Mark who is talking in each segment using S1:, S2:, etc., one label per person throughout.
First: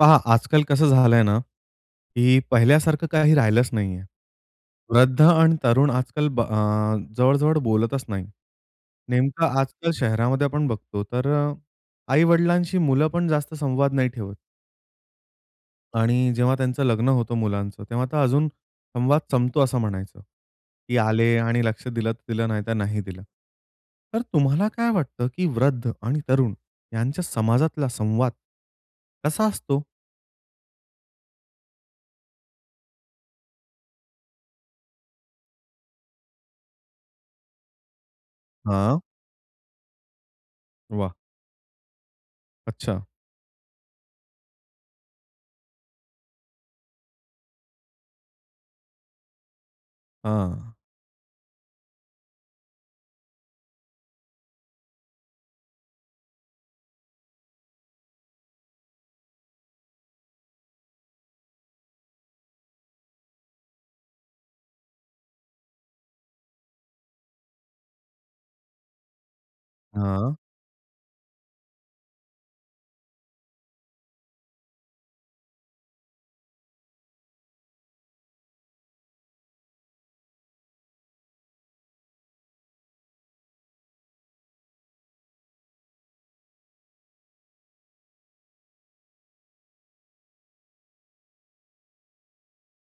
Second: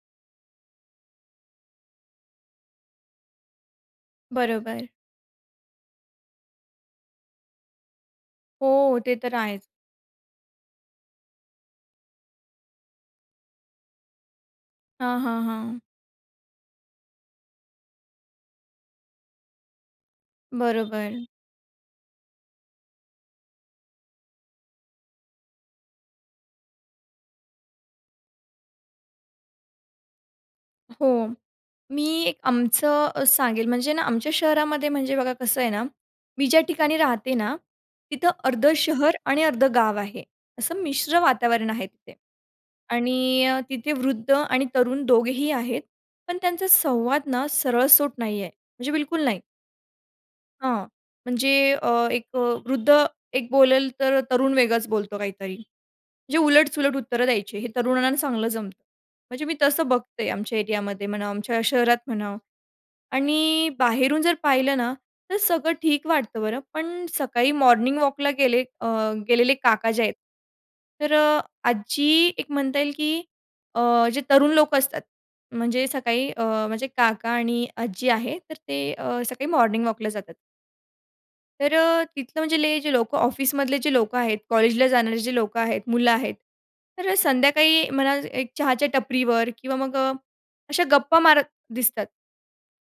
S1: पहा आजकाल कसं झालंय ना की पहिल्यासारखं काही राहिलंच नाहीये.
S2: बरोबर.
S1: वृद्ध आणि तरुण आजकाल ब अ, जवळ-जवळ बोलतच नाही.
S2: हो, ते तर
S1: नेमकं
S2: आहेच.
S1: आजकाल शहरामध्ये आपण बघतो तर आई-वडिलांशी मुलं पण जास्त संवाद नाही ठेवत.
S2: हां, हां, हां.
S1: आणि जेव्हा त्यांचं लग्न होतं मुलांचं तेव्हा तर अजून संवाद संपतो असं म्हणायचं की
S2: बरोबर.
S1: आले आणि लक्ष दिलं तर दिलं, नाहीतर नाही दिलं. तर तुम्हाला काय वाटतं, की वृद्ध आणि तरुण यांच्या समाजातला संवाद, कसा असतो?
S2: हो, मी एक आमचं अ, सांगेल म्हणजे ना आमच्या शहरामध्ये म्हणजे बघा कसं आहे ना, मी ज्या ठिकाणी राहते ना, तिथं अर्धं
S1: हां.
S2: शहर आणि अर्धं गाव आहे. असं
S1: वाह!
S2: मिश्र वातावरण आहे तिथे
S1: अच्छा.
S2: आणि अ, तिथे वृद्ध आणि तरुण दोघेही आहेत. पण त्यांचा संवाद ना सरळसोट नाही आहे म्हणजे बिलकुल नाही.
S1: हां.
S2: हां म्हणजे अ, एक वृद्ध एक बोलेल, तर तरुण वेगळाच बोलतो काहीतरी. म्हणजे उलट-सुलट उत्तरं द्यायची हे तरुणांना चांगलं जमतं. म्हणजे मी तसं बघते आमच्या एरियामध्ये म्हणा, आमच्या शहरात म्हणा आणि बाहेरून जर पाहिलं ना, तर सगळं ठीक वाटतं बरं पण सकाळी मॉर्निंग वॉकला गेले अ, गेलेले काका जे आहेत
S1: हां.
S2: तर अ, आज जी एक म्हणता येईल की अ, जे तरुण लोकं असतात, म्हणजे सकाळी अ, माझे काका आणि आजी आहे तर ते अ, सकाळी मॉर्निंग वॉकला जातात. तर अ, तिथलं म्हणजे जे लोकं ऑफिसमधले जे लोकं आहेत, कॉलेजला जाणारे जे लोकं आहेत मुलं आहेत. तर संध्याकाळी मला एक चहाच्या टपरीवर किंवा मग अशा गप्पा मारत दिसतात.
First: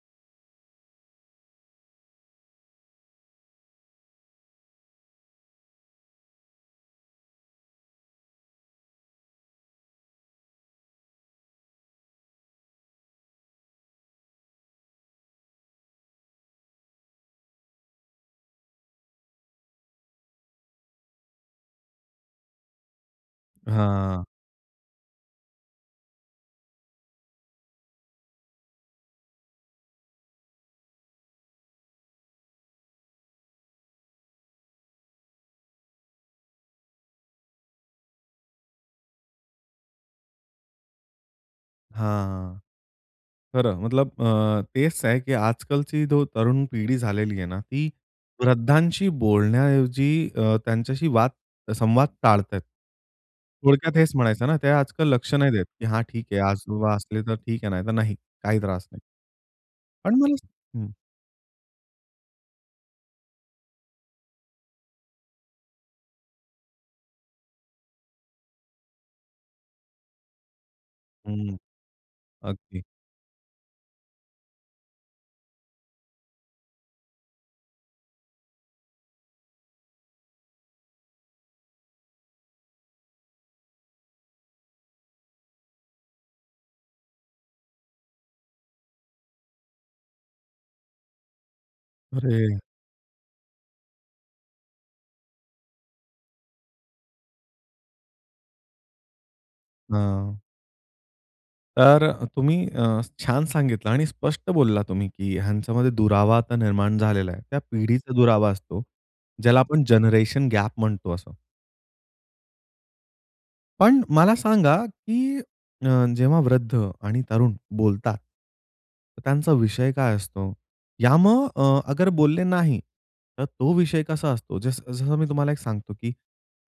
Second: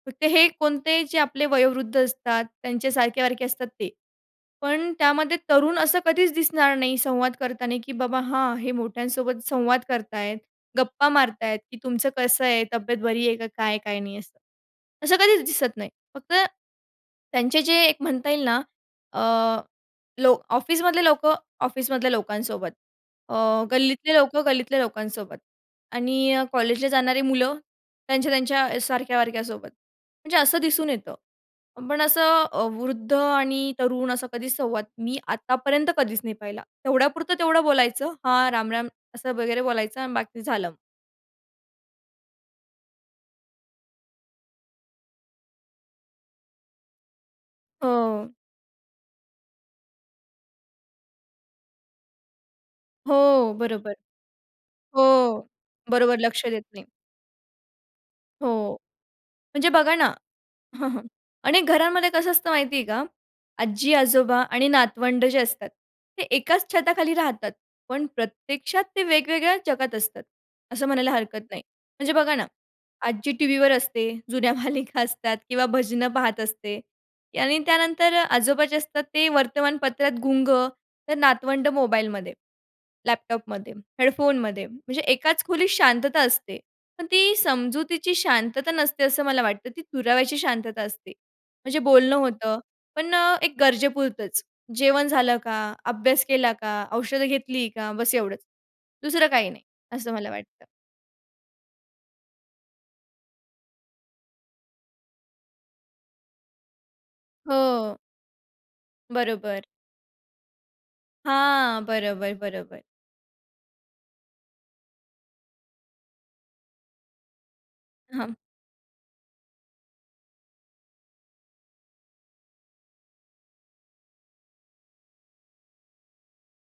S2: फक्त हे कोणते जे आपले वयोवृद्ध असतात, त्यांच्या सारखे-वारखे असतात ते. पण त्यामध्ये तरुण असं कधीच दिसणार नाही संवाद करताना की "बाबा, हां हे मोठ्यांसोबत संवाद करत आहेत, गप्पा मारत आहेत की तुमचं कसं आहे? तब्येत बरी आहे का काय? काय नाही," असं. असं कधीच दिसत नाही. फक्त त्यांचे जे एक म्हणता येईल ना अ, लोक ऑफिसमधले लोकं ऑफिसमधल्या लोकांसोबत, अ, गल्लीतले
S1: हां.
S2: लोकं गल्लीतल्या लोकांसोबत आणि अ, कॉलेजला जाणारी मुलं त्यांच्या, त्यांच्या सारख्या-वारख्यासोबत. म्हणजे असं दिसून येतं. पण असं वृद्ध आणि तरुण असा कधीच संवाद मी आतापर्यंत कधीच नाही पाहिला. तेवढ्यापुरतं तेवढं बोलायचं, "हां, रामराम." असं वगैरे बोलायचं आणि बाकी झालं.
S1: हां. खरं. मतलब अ, तेच आहे की आजकालची जो तरुण पिढी झालेली आहे ना, ती
S2: हो.
S1: वृद्धांशी बोलण्याऐवजी अ, त्यांच्याशी वाद संवाद टाळताहेत.
S2: हो, बरोबर.
S1: थोडक्यात हेच म्हणायचं ना, ते आजकाल लक्ष
S2: हो.
S1: नाही देत की "हा,
S2: बरोबर
S1: ठीक आहे
S2: लक्ष
S1: आज
S2: देत नाही.
S1: असले, तर ठीक आहे, नाहीतर नाही, काही
S2: हो,
S1: त्रास नाही."
S2: म्हणजे बघा ना,
S1: पण मला हं.
S2: अनेक घरांमध्ये कसं असतं माहिती आहे का, आज्जी-आजोबा आणि नातवंड जे असतात, ते एकाच छताखाली राहतात. पण प्रत्यक्षात ते वेगवेगळ्या जगात असतात, असं म्हणायला हरकत
S1: हं.
S2: नाही. म्हणजे बघा ना
S1: अगदी.
S2: आज्जी टीव्हीवर असते जुन्या मालिका असतात किंवा भजनं पाहत असते आणि त्यानंतर आजोबा जे असतात ते वर्तमानपत्रात गुंग तर नातवंड मोबाईलमध्ये, लॅपटॉपमध्ये, हेडफोनमध्ये. म्हणजे एकाच खोलीत शांतता असते. पण ती समजुतीची शांतता नसते असं मला वाटतं, ती दुराव्याची शांतता असते म्हणजे बोलणं
S1: अरे!
S2: होतं, पण एक गरजेपुरतंच, "जेवण झालं का? अभ्यास केला का? औषधं घेतली का?" बस एवढंच. दुसरं काही नाही, असं मला
S1: हां.
S2: वाटतं.
S1: तर अ, तुम्ही छान सांगितलं आणि स्पष्ट बोलला तुम्ही, की ह्यांच्यामध्ये दुरावा निर्माण झालेला आहे. त्या
S2: हो.
S1: पिढीचा दुरावा असतो, ज्याला
S2: बरोबर.
S1: आपण जनरेशन गॅप म्हणतो असं.
S2: हां. बरोबर, बरोबर.
S1: पण मला सांगा, की अ, जेव्हा वृद्ध आणि तरुण बोलतात,
S2: हां.
S1: तर त्यांचा विषय काय असतो? या मग अ, अगर बोलले नाही तर तो विषय कसा असतो. जस जसं मी तुम्हाला एक सांगतो, की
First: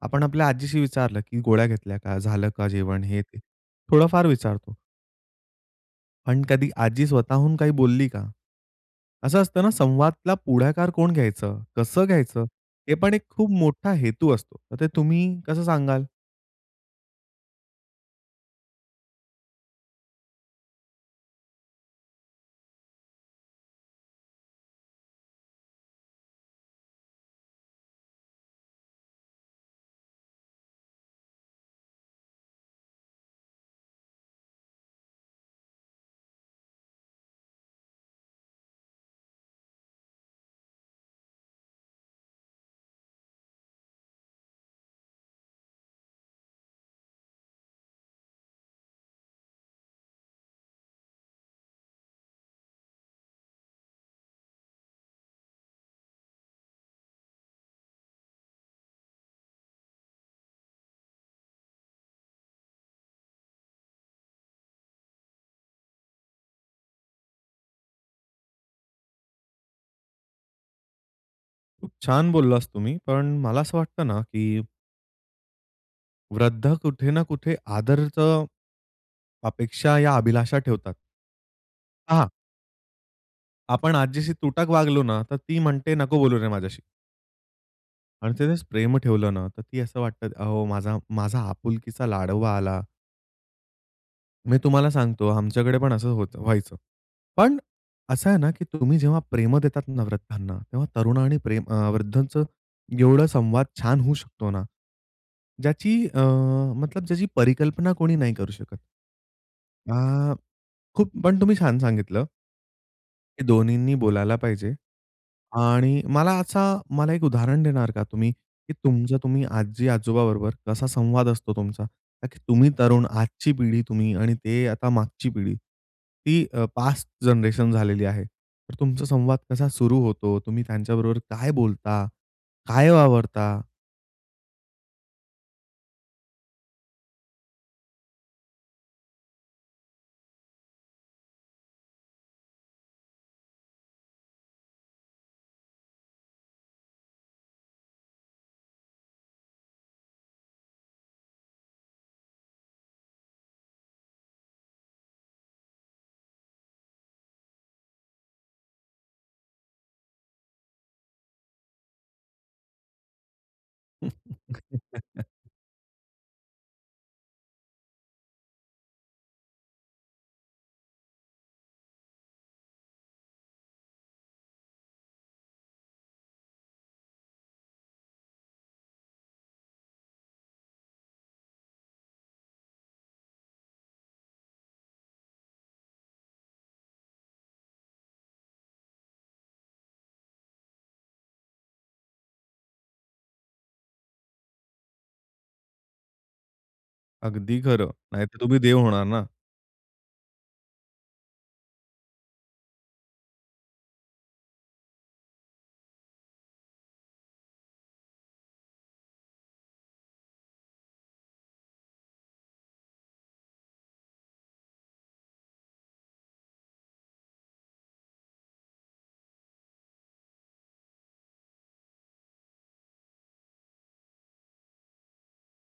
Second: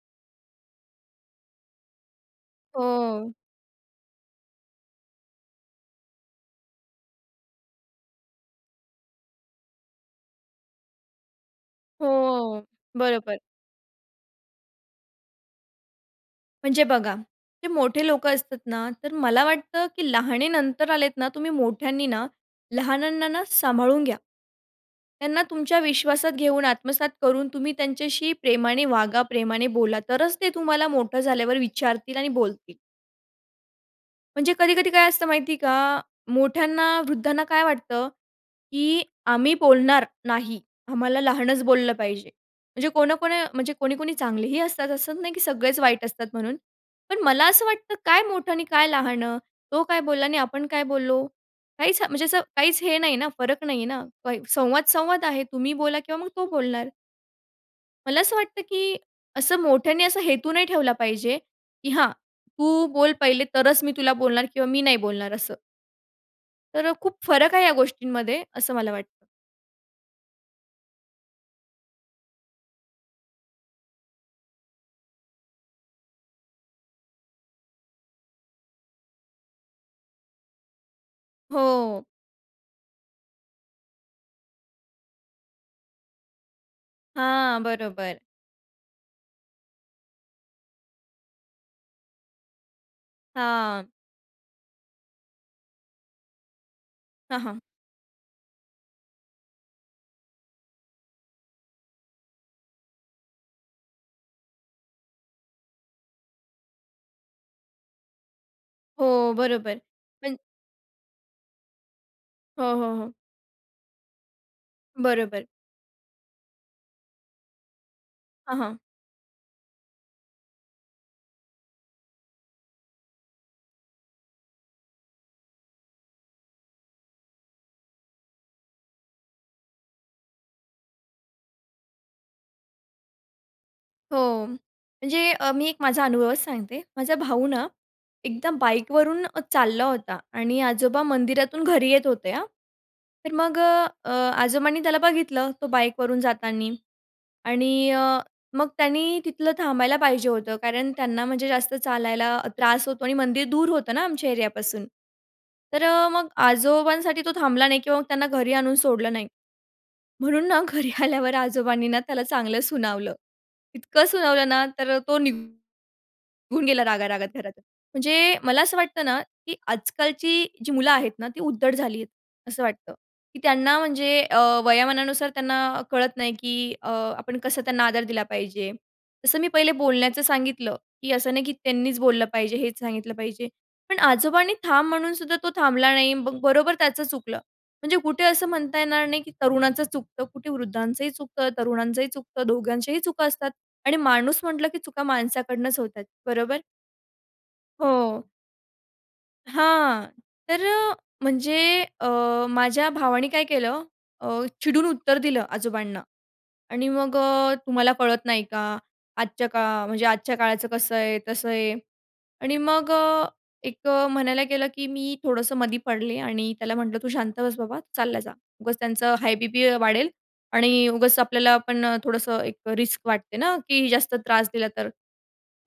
S1: आपण आपल्या आजीशी विचारलं, की गोळ्या घेतल्या का? झालं का जेवण हे,
S2: हो.
S1: ते थोडं फार विचारतो. पण कधी आजी स्वतःहून काही बोलली का? असं असतं ना संवादाला पुढाकार कोण घ्यायचं? कसं घ्यायचं?
S2: हो.
S1: हे पण एक
S2: बरोबर.
S1: खूप मोठा हेतू असतो. तर ते तुम्ही कसं सांगाल?
S2: म्हणजे बघा, जे मोठे लोकं असतात ना तर मला वाटतं, की लहानेनंतर आलेत ना तुम्ही मोठ्यांनी ना, लहानांना ना, सांभाळून घ्या. त्यांना तुमच्या विश्वासात घेऊन, आत्मसात करून तुम्ही त्यांच्याशी प्रेमाने वागा, प्रेमाने बोला तरच ते तुम्हाला मोठं झाल्यावर विचारतील आणि बोलतील. म्हणजे कधी-कधी काय असतं माहिती का? मोठ्यांना वृद्धांना काय वाटतं, की आम्ही बोलणार नाही, आम्हाला लहानच बोललं पाहिजे. म्हणजे कोणकोण म्हणजे कोणी, कोणी चांगलेही असतात असं नाही की सगळेच वाईट असतात म्हणून, पण मला असं वाटतं काय मोठं आणि काय लहान? तो काय बोलला आणि आपण काय बोललो? काहीच म्हणजे असं काहीच हे नाही ना, फरक नाहीये ना संवाद, संवाद आहे. तुम्ही बोला किंवा मग तो बोलणार. मला असं वाटतं की असं मोठ्याने असा हेतू नाही ठेवला पाहिजे, की "हां, तू बोल पहिले तरच मी तुला बोलणार किंवा मी नाही बोलणार" असं. तर अ, खूप फरक आहे या गोष्टींमध्ये, असं मला वाटतं.
S1: खूप छान बोललास तुम्ही, पण मला असं वाटतं ना की वृद्ध कुठे ना कुठे आदरचं अपेक्षा या अभिलाषा ठेवतात.
S2: हो.
S1: हां. आपण आजीशी तुटक वागलो ना तर ती म्हणते, "नको बोलू रे माझ्याशी!"
S2: हां, बरोबर.
S1: आणि त्यानेच प्रेम ठेवलं ना, तर ती असं वाटतं, "अहो माझा माझा आपुलकीचा लाडोबा आला."
S2: हां.
S1: मी तुम्हाला सांगतो आमच्याकडे पण असं होतं व्हायचं.
S2: हां,
S1: पण
S2: हां.
S1: अ, असं आहे ना, की तुम्ही जेव्हा प्रेम देतात ना वृद्धांना, तेव्हा तरुण आणि प्रेम अ, वृद्धांचं एवढं संवाद छान होऊ शकतो ना, ज्याची अ, मतलब ज्याची, परिकल्पना कोणी नाही करू शकत.
S2: हो, बरोबर.
S1: आ,
S2: पण
S1: खूप पण तुम्ही छान सांगितलं.
S2: हो, हो, हो.
S1: हे दोन्हीींनी बोलायला पाहिजे.
S2: बरोबर.
S1: आणि मला असा मला एक उदाहरण देणार का तुम्ही?
S2: हां,
S1: की
S2: हां.
S1: तुमचं तुम्ही आजी-आजोबा बरोबर कसा संवाद असतो तुमचा? ताकी तुम्ही तरुण, आजची पिढी तुम्ही आणि ते आता मागची पिढी, ती अ, पास्ट जनरेशन झालेली आहे. तर तुमचा संवाद कसा सुरु होतो? तुम्ही त्यांच्याबरोबर काय बोलता? काय वावरता?
S2: हो. म्हणजे अ, मी एक माझा अनुभवच सांगते. माझा भाऊ ना, एकदा बाईकवरून अ, चालला होता आणि आजोबा मंदिरातून घरी येत होते हां. तर मग अ, आजोबांनी त्याला बघितलं तो बाईकवरून जातानी आणि अ, मग त्यानी तिथलं थांबायला पाहिजे होतं, कारण त्यांना म्हणजे जास्त चालायला त्रास होतो आणि मंदिर दूर होतं ना आमच्या एरियापासून तर अ, मग आजोबांसाठी तो थांबला नाही किंवा त्यांना घरी आणून सोडलं नाही. म्हणून ना घरी आल्यावर आजोबांनी ना, त्याला चांगलं सुनावलं. इतकं सुनावलं ना तर तो निघून गेला रागारागात घरा म्हणजे मला असं वाटतं ना, की आजकालची जी मुलं आहेत ना ती उद्धट झाली आहेत, असं वाटतं, की त्यांना म्हणजे अ, वयोमानानुसार त्यांना कळत नाही, की अ, आपण कसं त्यांना आदर दिला पाहिजे. तसं मी पहिले बोलण्याचं सांगितलं, की असं नाही की त्यांनीच बोललं पाहिजे, हेच सांगितलं पाहिजे. पण आजोबांनी थांब म्हणून सुद्धा तो थांबला नाही मग बरोबर त्याचं चुकलं. म्हणजे कुठे असं म्हणता येणार नाही, की तरुणाचं चुकतं, कुठे वृद्धांचंही चुकतं, तरुणांचंही चुकतं दोघांच्याही चुका असतात आणि माणूस म्हटलं, की चुका माणसाकडूनच होतात. बरोबर?
S1: अगदी खरं.
S2: हो.
S1: नाहीतर तुम्ही देव होणार ना.
S2: हां. तर म्हणजे अ, माझ्या भावाने काय केलं अ, चिडून उत्तर दिलं आजोबांना आणि मग अ, "तुम्हाला कळत नाही का? आजच्या का म्हणजे आजच्या काळाचं कसं आहे, तसं आहे," आणि मग अ, एक अ, म्हणायला गेलं की मी थोडंसं मधी पडले आणि त्याला म्हटलं, "तू शांत बस बाबा, चालला जा. उगाच त्यांचं हाय बीपी वाढेल आणि उगाच आपल्याला पण" थोडंसं एक रिस्क वाटते ना की जास्त त्रास दिला तर.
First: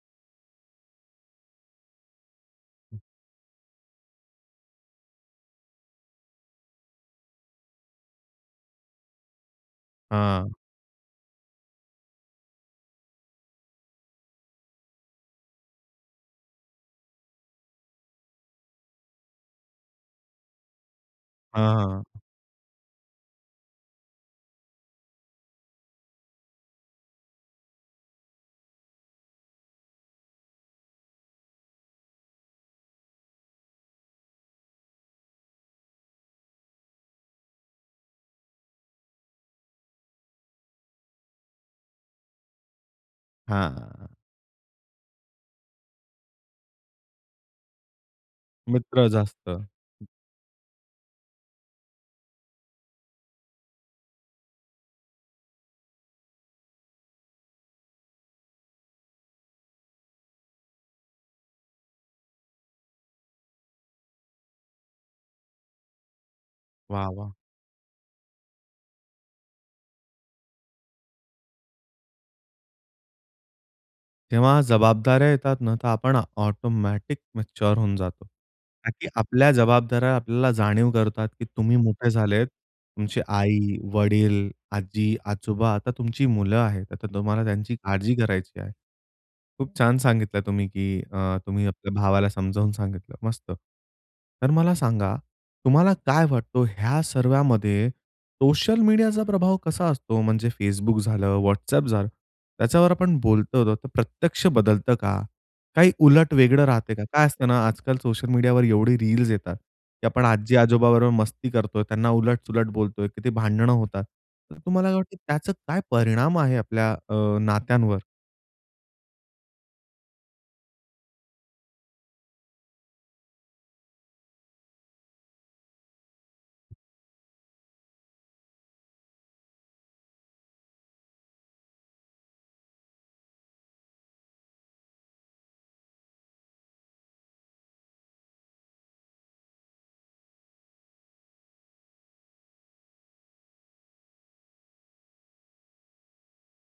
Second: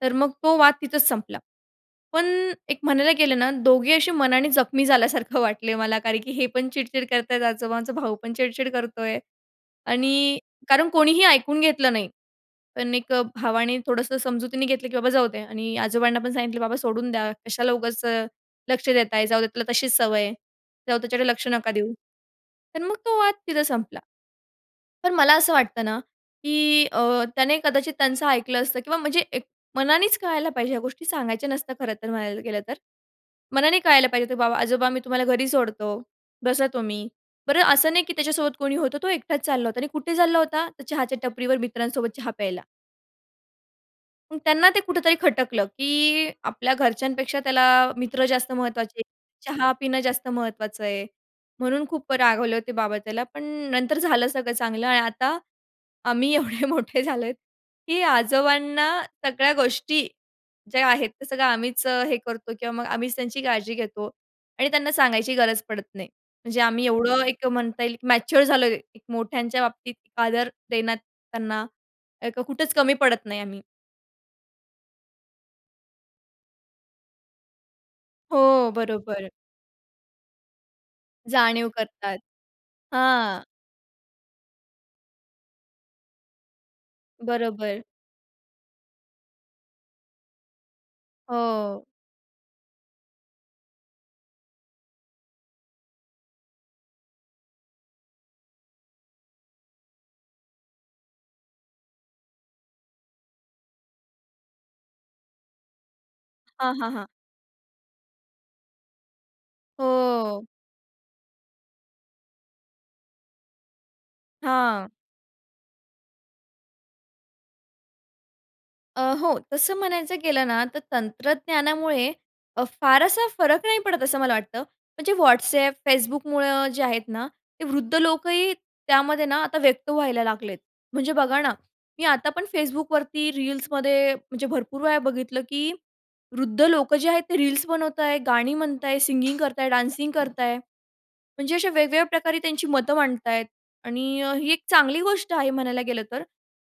S2: तर मग तो वाद तिथंच संपला, पण एक म्हणायला गेलं ना, दोघेही अशी मनाने जखमी झाल्यासारखं वाटलं मला, कारण की हे पण चिडचिड करत आहेत, आजोबांचा भाऊ पण चिडचिड करतोय आणि
S1: हां.
S2: कारण कोणीही ऐकून घेतलं नाही. पण एक भावाने थोडंसं समजुतीने घेतलं, की "बाबा, जाऊ दे" आणि आजोबांना पण सांगितलं, "बाबा, सोडून द्या, कशाला उगाच लक्ष देत आहे, जाऊ दे त्याला, तशीच सवय आहे, जाऊ त्याकडे लक्ष नका
S1: हां,
S2: देऊ."
S1: हां.
S2: तर मग तो वाद तिथे संपला. पण मला असं वाटतं ना की अ, त्याने कदाचित त्यांचं ऐकलं असतं किंवा म्हणजे एक मनानेच कळायला पाहिजे, ह्या गोष्टी सांगायच्या नसत्या, खरं तर, म्हणायला गेलं तर. मनाने कळायला पाहिजे, "बाबा आजोबा, मी तुम्हाला घरी सोडतो, बसा तुम्ही." बरं असं नाही की त्याच्यासोबत कोणी होतं, तो एकटाच चालला होता आणि कुठे चालला होता, तर चहाच्या टपरीवर मित्रांसोबत चहा प्यायला.
S1: हां.
S2: अ, त्यांना ते कुठेतरी खटकलं, की आपल्या घरच्यांपेक्षा त्याला मित्र जास्त महत्त्वाचे,
S1: मित्र जास्त.
S2: चहा पिणं जास्त महत्त्वाचं आहे. म्हणून खूप रागवले होते बाबा त्याला. पण नंतर झालं सगळं चांगलं. आणि आता आम्ही एवढे मोठे झालो आहोत, की आजोबांना सगळ्या गोष्टी ज्या आहेत, ते सगळं आम्हीच हे करतो किंवा मग आम्हीच त्यांची काळजी घेतो आणि त्यांना सांगायची गरज पडत नाही. म्हणजे आम्ही
S1: वाह!
S2: एवढं
S1: वाह!
S2: एक म्हणता येईल, की मॅच्युअर झालो एक मोठ्यांच्या बाबतीत, आदर देण्यात त्यांना एक कुठंच कमी पडत नाही आम्ही.
S1: तेव्हा जबाबदाऱ्या येतात ना तर आपण आ ऑटोमॅटिक मॅच्युअर होऊन जातो.
S2: हो,
S1: का की
S2: बरोबर.
S1: आपल्या जबाबदाऱ्या आपल्याला जाणीव करतात, की
S2: जाणीव
S1: तुम्ही मोठे
S2: करतात.
S1: झालेत तुमची
S2: हां.
S1: आई, वडील, आजी, आजोबा आता तुमची मुलं आहेत. अता तुम्हाला त्यांची
S2: बरोबर.
S1: काळजी करायची आहे. खूप छान सांगितलं तुम्ही, की अ, तुम्ही
S2: हो.
S1: आपल्या भावाला समजावून सांगितलं, मस्त. तर मला सांगा तुम्हाला काय वाटतो ह्या सर्वामध्ये सोशल मीडियाचा प्रभाव कसा असतो म्हणजे Facebook झालं, WhatsApp झालं त्याच्यावर आपण बोलतो तर प्रत्यक्ष बदलतं का? काही उलट वेगळं
S2: हां, हां,
S1: राहतंय का?
S2: हां.
S1: काय असतं ना आजकाल सोशल मीडियावर एवढी रील्स येतात, की आपण
S2: हो.
S1: आजी-आजोबा बरोबर मस्ती करतोय, त्यांना उलट-सुलट बोलतोय, किती भांडणं होतात. तर तुम्हाला
S2: हां.
S1: काय वाटतं त्याचा काय परिणाम आहे आपल्या अ, नात्यांवर?
S2: अ, हो. तसं म्हणायचं गेलं ना, तर तंत्रज्ञानामुळे अ, फार असा फरक नाही पडत असं मला वाटतं, म्हणजे WhatsApp, Facebookमुळं जे आहेत ना, ते वृद्ध लोकही त्यामध्ये ना आता व्यक्त व्हायला लागलेत. म्हणजे बघा ना, मी आता पण Facebookवरती रील्समध्ये, म्हणजे भरपूर वेळा बघितलं की वृद्ध लोकं जे आहेत ते रील्स बनवत आहे, गाणी म्हणत आहे, सिंगिंग करताय, डान्सिंग करत आहे. म्हणजे अशा वेगवेगळ्या प्रकारे त्यांची मतं मांडत आहेत. आणि अ, ही एक चांगली गोष्ट आहे म्हणायला गेलं तर.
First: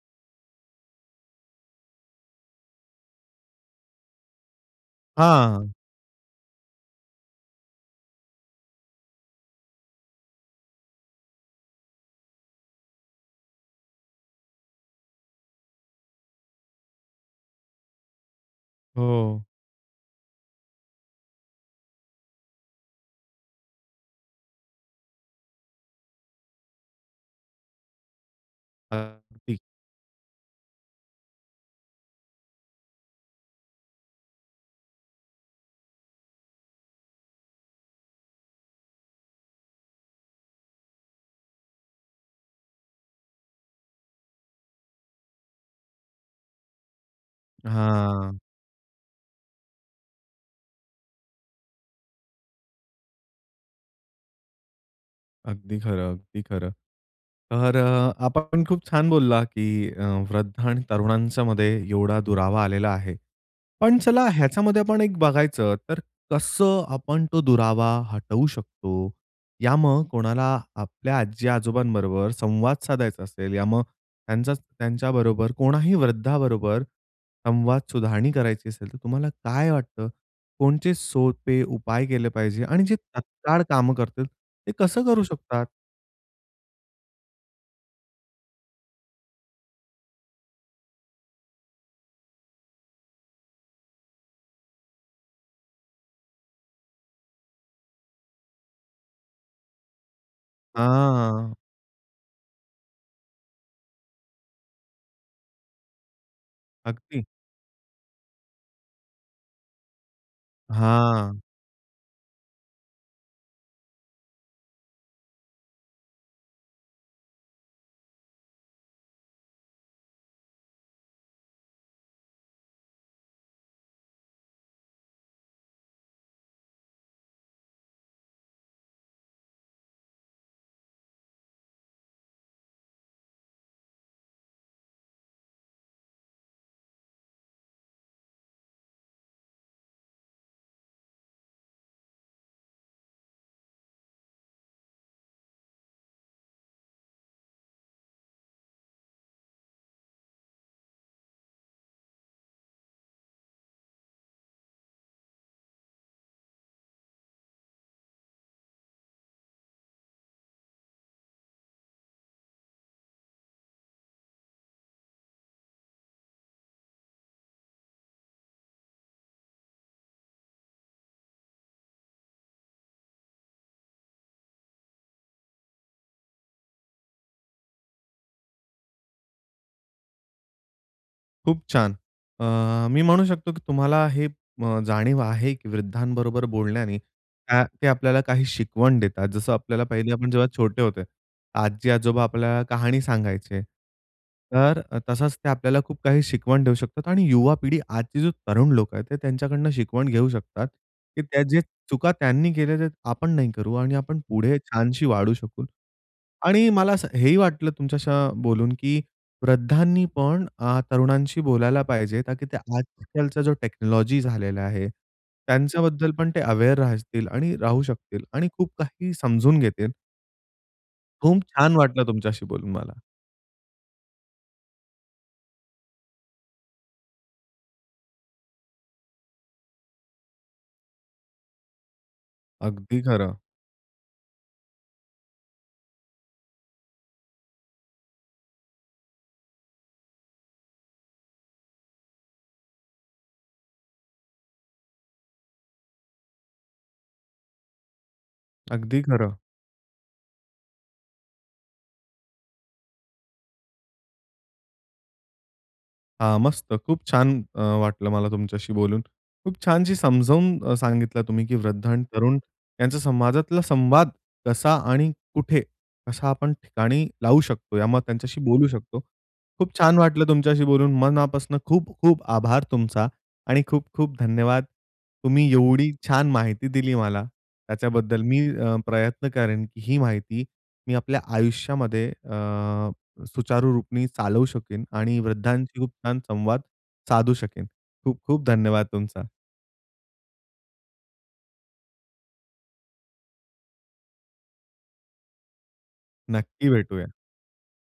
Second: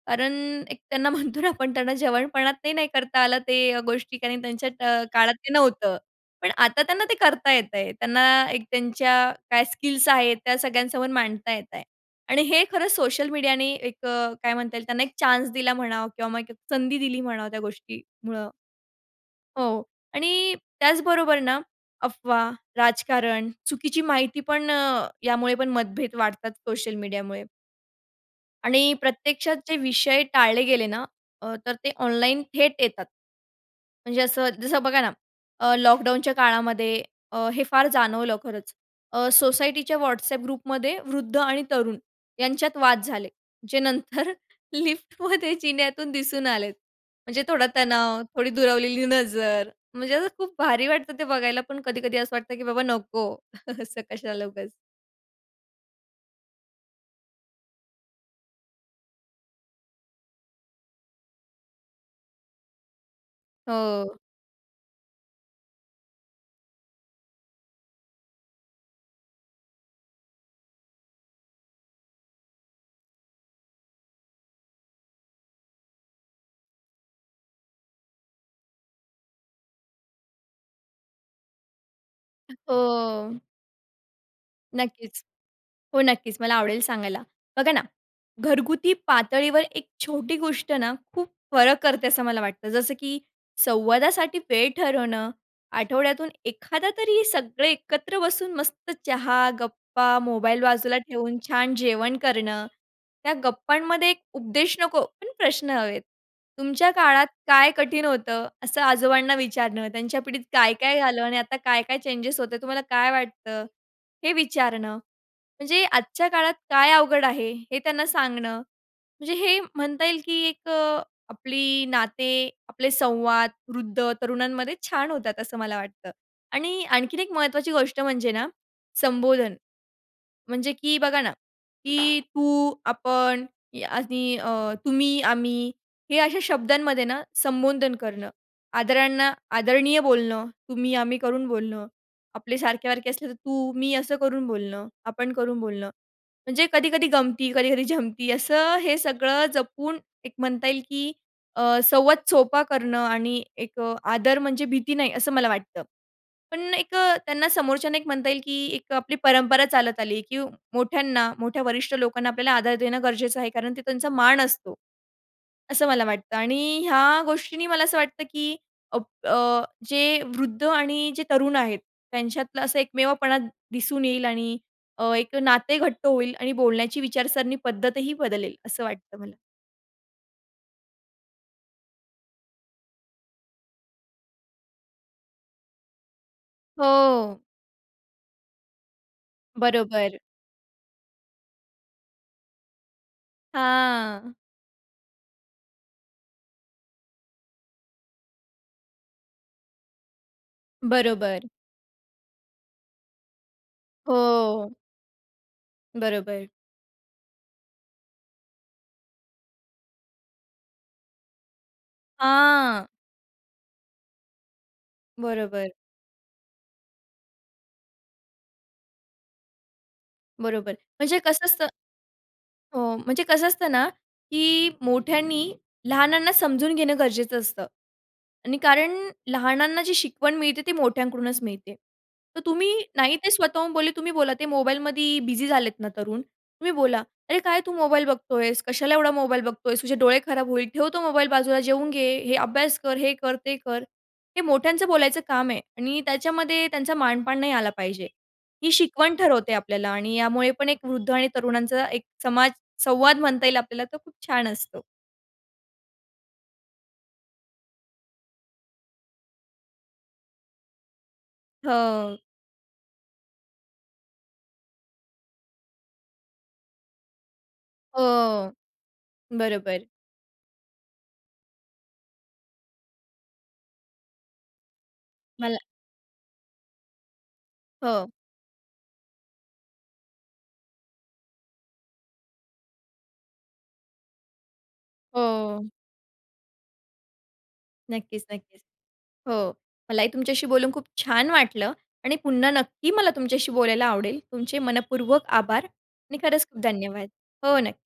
S2: कारण एक त्यांना म्हणतो ना आपण त्यांना जवानपणात ते नाही करता आलं ते गोष्टी कारण, त्यांच्या त्या काळात ते
S1: हां.
S2: नव्हतं. पण आता त्यांना ते करता येतंय. त्यांना एक त्यांच्या काय स्किल्स आहेत, त्या सगळ्यांसमोर मांडता येत आहे आणि हे खरंच सोशल मीडियाने एक अ, काय म्हणता येईल, त्यांना एक चान्स दिला म्हणा किंवा मग एक संधी दिली म्हणावं, त्या गोष्टीमुळं.
S1: हो.
S2: हो आणि त्याचबरोबर ना अफवा, राजकारण, चुकीची माहिती पण, यामुळे पण मतभेद वाढतात सोशल मीडियामुळे. आणि
S1: हां.
S2: प्रत्यक्षात
S1: ठीक.
S2: जे विषय टाळले गेले ना अ, तर ते ऑनलाईन थेट येतात. म्हणजे असं जसं बघा ना अ, लॉकडाऊनच्या काळामध्ये अ, हे फार जाणवलं खरंच अ, सोसायटीच्या WhatsApp ग्रुपमध्ये वृद्ध आणि तरुण, यांच्यात वाद झाले. जे नंतर लिफ्टमध्ये, जिन्यातून दिसून आलेत. म्हणजे थोडा तणाव,
S1: हां.
S2: थोडी दुरावलेली नजर, म्हणजे असं खूप भारी वाटतं ते बघायला, पण कधी-कधी असं वाटतं की, "बाबा नको, असं कशाला उगाच."
S1: अगदी खरं, अगदी खरं. तर अ, आपा पण खूप छान बोलला की अ, वृद्धा आणि तरुणांच्यामध्ये एवढा दुरावा आलेला आहे. पण
S2: हो.
S1: चला ह्याच्यामध्ये आपण एक बघायचं, तर कसं आपण तो दुरावा हटवू शकतो, या मग कोणाला आपल्या आजी-आजोबांबरोबर संवाद साधायचा असेल, या मग त्यांचा त्यांच्याबरोबर कोणाही वृद्धाबरोबर संवाद सुधारणी करायची असेल, तर तुम्हाला काय वाटतं? कोणचे सोपे उपाय केले पाहिजे आणि जे
S2: हो.
S1: तात्काळ कामं करतील, ते कसं
S2: नक्कीच.
S1: करू शकतात?
S2: हो, नक्कीच, मला आवडेल सांगायला. बघा ना, घरगुती पातळीवर एक छोटी गोष्ट ना, खूप फरक करते असं मला वाटतं, जसं की संवादासाठी वेळ ठरवणं, आठवड्यातून एखादा तरी सगळे एकत्र बसून मस्त चहा, गप्पा, मोबाईल बाजूला ठेवून
S1: हां.
S2: छान जेवण करणं. त्या गप्पांमध्ये एक उपदेश नको, पण प्रश्न हवेत. तुमच्या
S1: अगदी.
S2: काळात काय कठीण होतं? असं आजोबांना विचारणं, त्यांच्या पिढीत काय-काय झालं आणि
S1: हां.
S2: आता काय-काय चेंजेस होते, तुम्हाला काय वाटतं? हे विचारणं. म्हणजे आजच्या काळात काय अवघड आहे, हे त्यांना सांगणं, म्हणजे हे म्हणता येईल की एक आपली नाते, आपले संवाद, वृद्ध, तरुणांमध्ये छान होतात, असं मला वाटतं. आणि आणखीन एक महत्त्वाची गोष्ट म्हणजे ना, संबोधन. म्हणजे की बघा ना, की तू, आपण आणि अ, तुम्ही, आम्ही हे अशा शब्दांमध्ये ना संबोधन करणं, आदरांना आदरणीय बोलणं, तुम्ही आम्ही करून बोलणं, आपले सारखे-सारखे असले तर तू, मी असं करून बोलणं, आपण करून बोलणं, म्हणजे कधी-कधी गमती, कधी-कधी जमती असं हे सगळं जपून एक म्हणता येईल की अ, संवाद सोपा करणं आणि एक आदर, म्हणजे भीती नाही, असं मला वाटतं. पण एक त्यांना समोरच्याने एक म्हणता येईल की एक आपली परंपरा चालत आली की मोठ्यांना, मोठ्या वरिष्ठ लोकांना आपल्याला आदर देणं गरजेचं आहे, कारण ते त्यांचा मान असतो. असं मला वाटतं आणि ह्या गोष्टींनी मला असं वाटतं की अप अ, जे वृद्ध आणि जे तरुण आहेत, त्यांच्यातला असा एकमेवपणा दिसून येईल आणि अ, एक नाते घट्ट होईल आणि बोलण्याची विचारसरणी, पद्धतही बदलेल, असं वाटतं मला.
S1: खूप छान. अ, मी म्हणू शकतो की तुम्हाला हे जाणीव आहे की वृद्धांबरोबर बोलण्याने,
S2: हो.
S1: का ते आपल्याला काही शिकवण देतात, जसं आपल्याला
S2: बरोबर.
S1: आपण जेव्हा छोटे होते, आजी-आजोबा आपल्याला कहाणी सांगायचे.
S2: हां.
S1: तर अ, तसंच ते आपल्याला खूप काही शिकवण देऊ शकतात. आणि युवा पिढी आजची जी तरुण लोकं आहेत, ते त्यांच्याकडनं शिकवण घेऊ शकतात. की
S2: बरोबर.
S1: त्या जे चुका त्यांनी केल्या, ते आपण नाही करू आणि आपण पुढे
S2: हो.
S1: छानशी वाढू शकू.
S2: बरोबर.
S1: आणि मला हेही सां वाटलं, तुमच्याशी बोलून की वृद्धांनी पण अ, तरुणांशी बोलायला पाहिजे, ताकी ते
S2: हां.
S1: आजकालचा जो टेक्नॉलॉजी झालेला आहे,
S2: बरोबर.
S1: त्यांच्याबद्दल पण ते अवेअर राहतील आणि राहू शकतील आणि खूप काही समजून घेतील.
S2: बरोबर. म्हणजे
S1: खूप
S2: कसं असतं
S1: छान वाटलं, तुमच्याशी बोलून
S2: हो.
S1: मला.
S2: म्हणजे कसं असतं ना, की मोठ्यांनी लहानांना समजून घेणं गरजेचं असतं आणि कारण लहानांना जी शिकवण मिळते, ती मोठ्यांकडूनच मिळते. तर तुम्ही
S1: अगदी
S2: नाही ते
S1: खरं.
S2: स्वतःहून बोलले, तुम्ही बोला ते मोबाईलमध्ये बिझी झालेत ना तरुण, तुम्ही बोला, "अरे, काय तू? मोबाईल बघतोयेस, कशाला एवढा मोबाईल बघतोयेस? तुझे डोळे खराब होईल. ठेव तो मोबाईल. बाजूला जेवून घे. हे अभ्यास कर, हे कर, ते कर." हे मोठ्यांचं बोलायचं काम आहे आणि त्याच्यामध्ये त्यांचा मानपान नाही आला पाहिजे. ही
S1: अगदी
S2: शिकवण
S1: खरं.
S2: ठरवते आपल्याला आणि यामुळे पण एक वृद्ध आणि तरुणांचा एक समाज संवाद म्हणता येईल आपल्याला, तर खूप छान असतो.
S1: हां, मस्त. खूप छान वाटलं मला अ, तुमच्याशी बोलून. खूप छानशी समजावून अ, सांगितलं तुम्ही की वृद्ध आणि
S2: हो.
S1: तरुण यांचा समाजातला संवाद कसा आणि कुठे, कसा आपण ठिकाणी लावू शकतो, या मग त्यांच्याशी
S2: हो.
S1: बोलू शकतो. खूप
S2: बरोबर.
S1: छान वाटलं तुमच्याशी बोलून मनापासून खूप खूप आभार तुमचा आणि खूप खूप धन्यवाद. तुम्ही
S2: मला
S1: एवढी छान माहिती दिली मला,
S2: हो.
S1: त्याच्याबद्दल मी अ, प्रयत्न करेन की ही माहिती, मी आपल्या आयुष्यामध्ये अ, सुचारुरूपी चालवू शकेन आणि
S2: हो.
S1: वृद्धांशी खूप छान संवाद साधू शकेन. खूप
S2: नक्कीच,
S1: खूप
S2: नक्कीच.
S1: धन्यवाद तुमचा.
S2: हो. मलाही तुमच्याशी बोलून खूप छान वाटलं आणि पुन्हा नक्की मला तुमच्याशी बोलायला आवडेल. तुमचे मनःपूर्वक आभार आणि खरंच खूप
S1: नक्की
S2: धन्यवाद.
S1: भेटूया.
S2: हो, नक्की.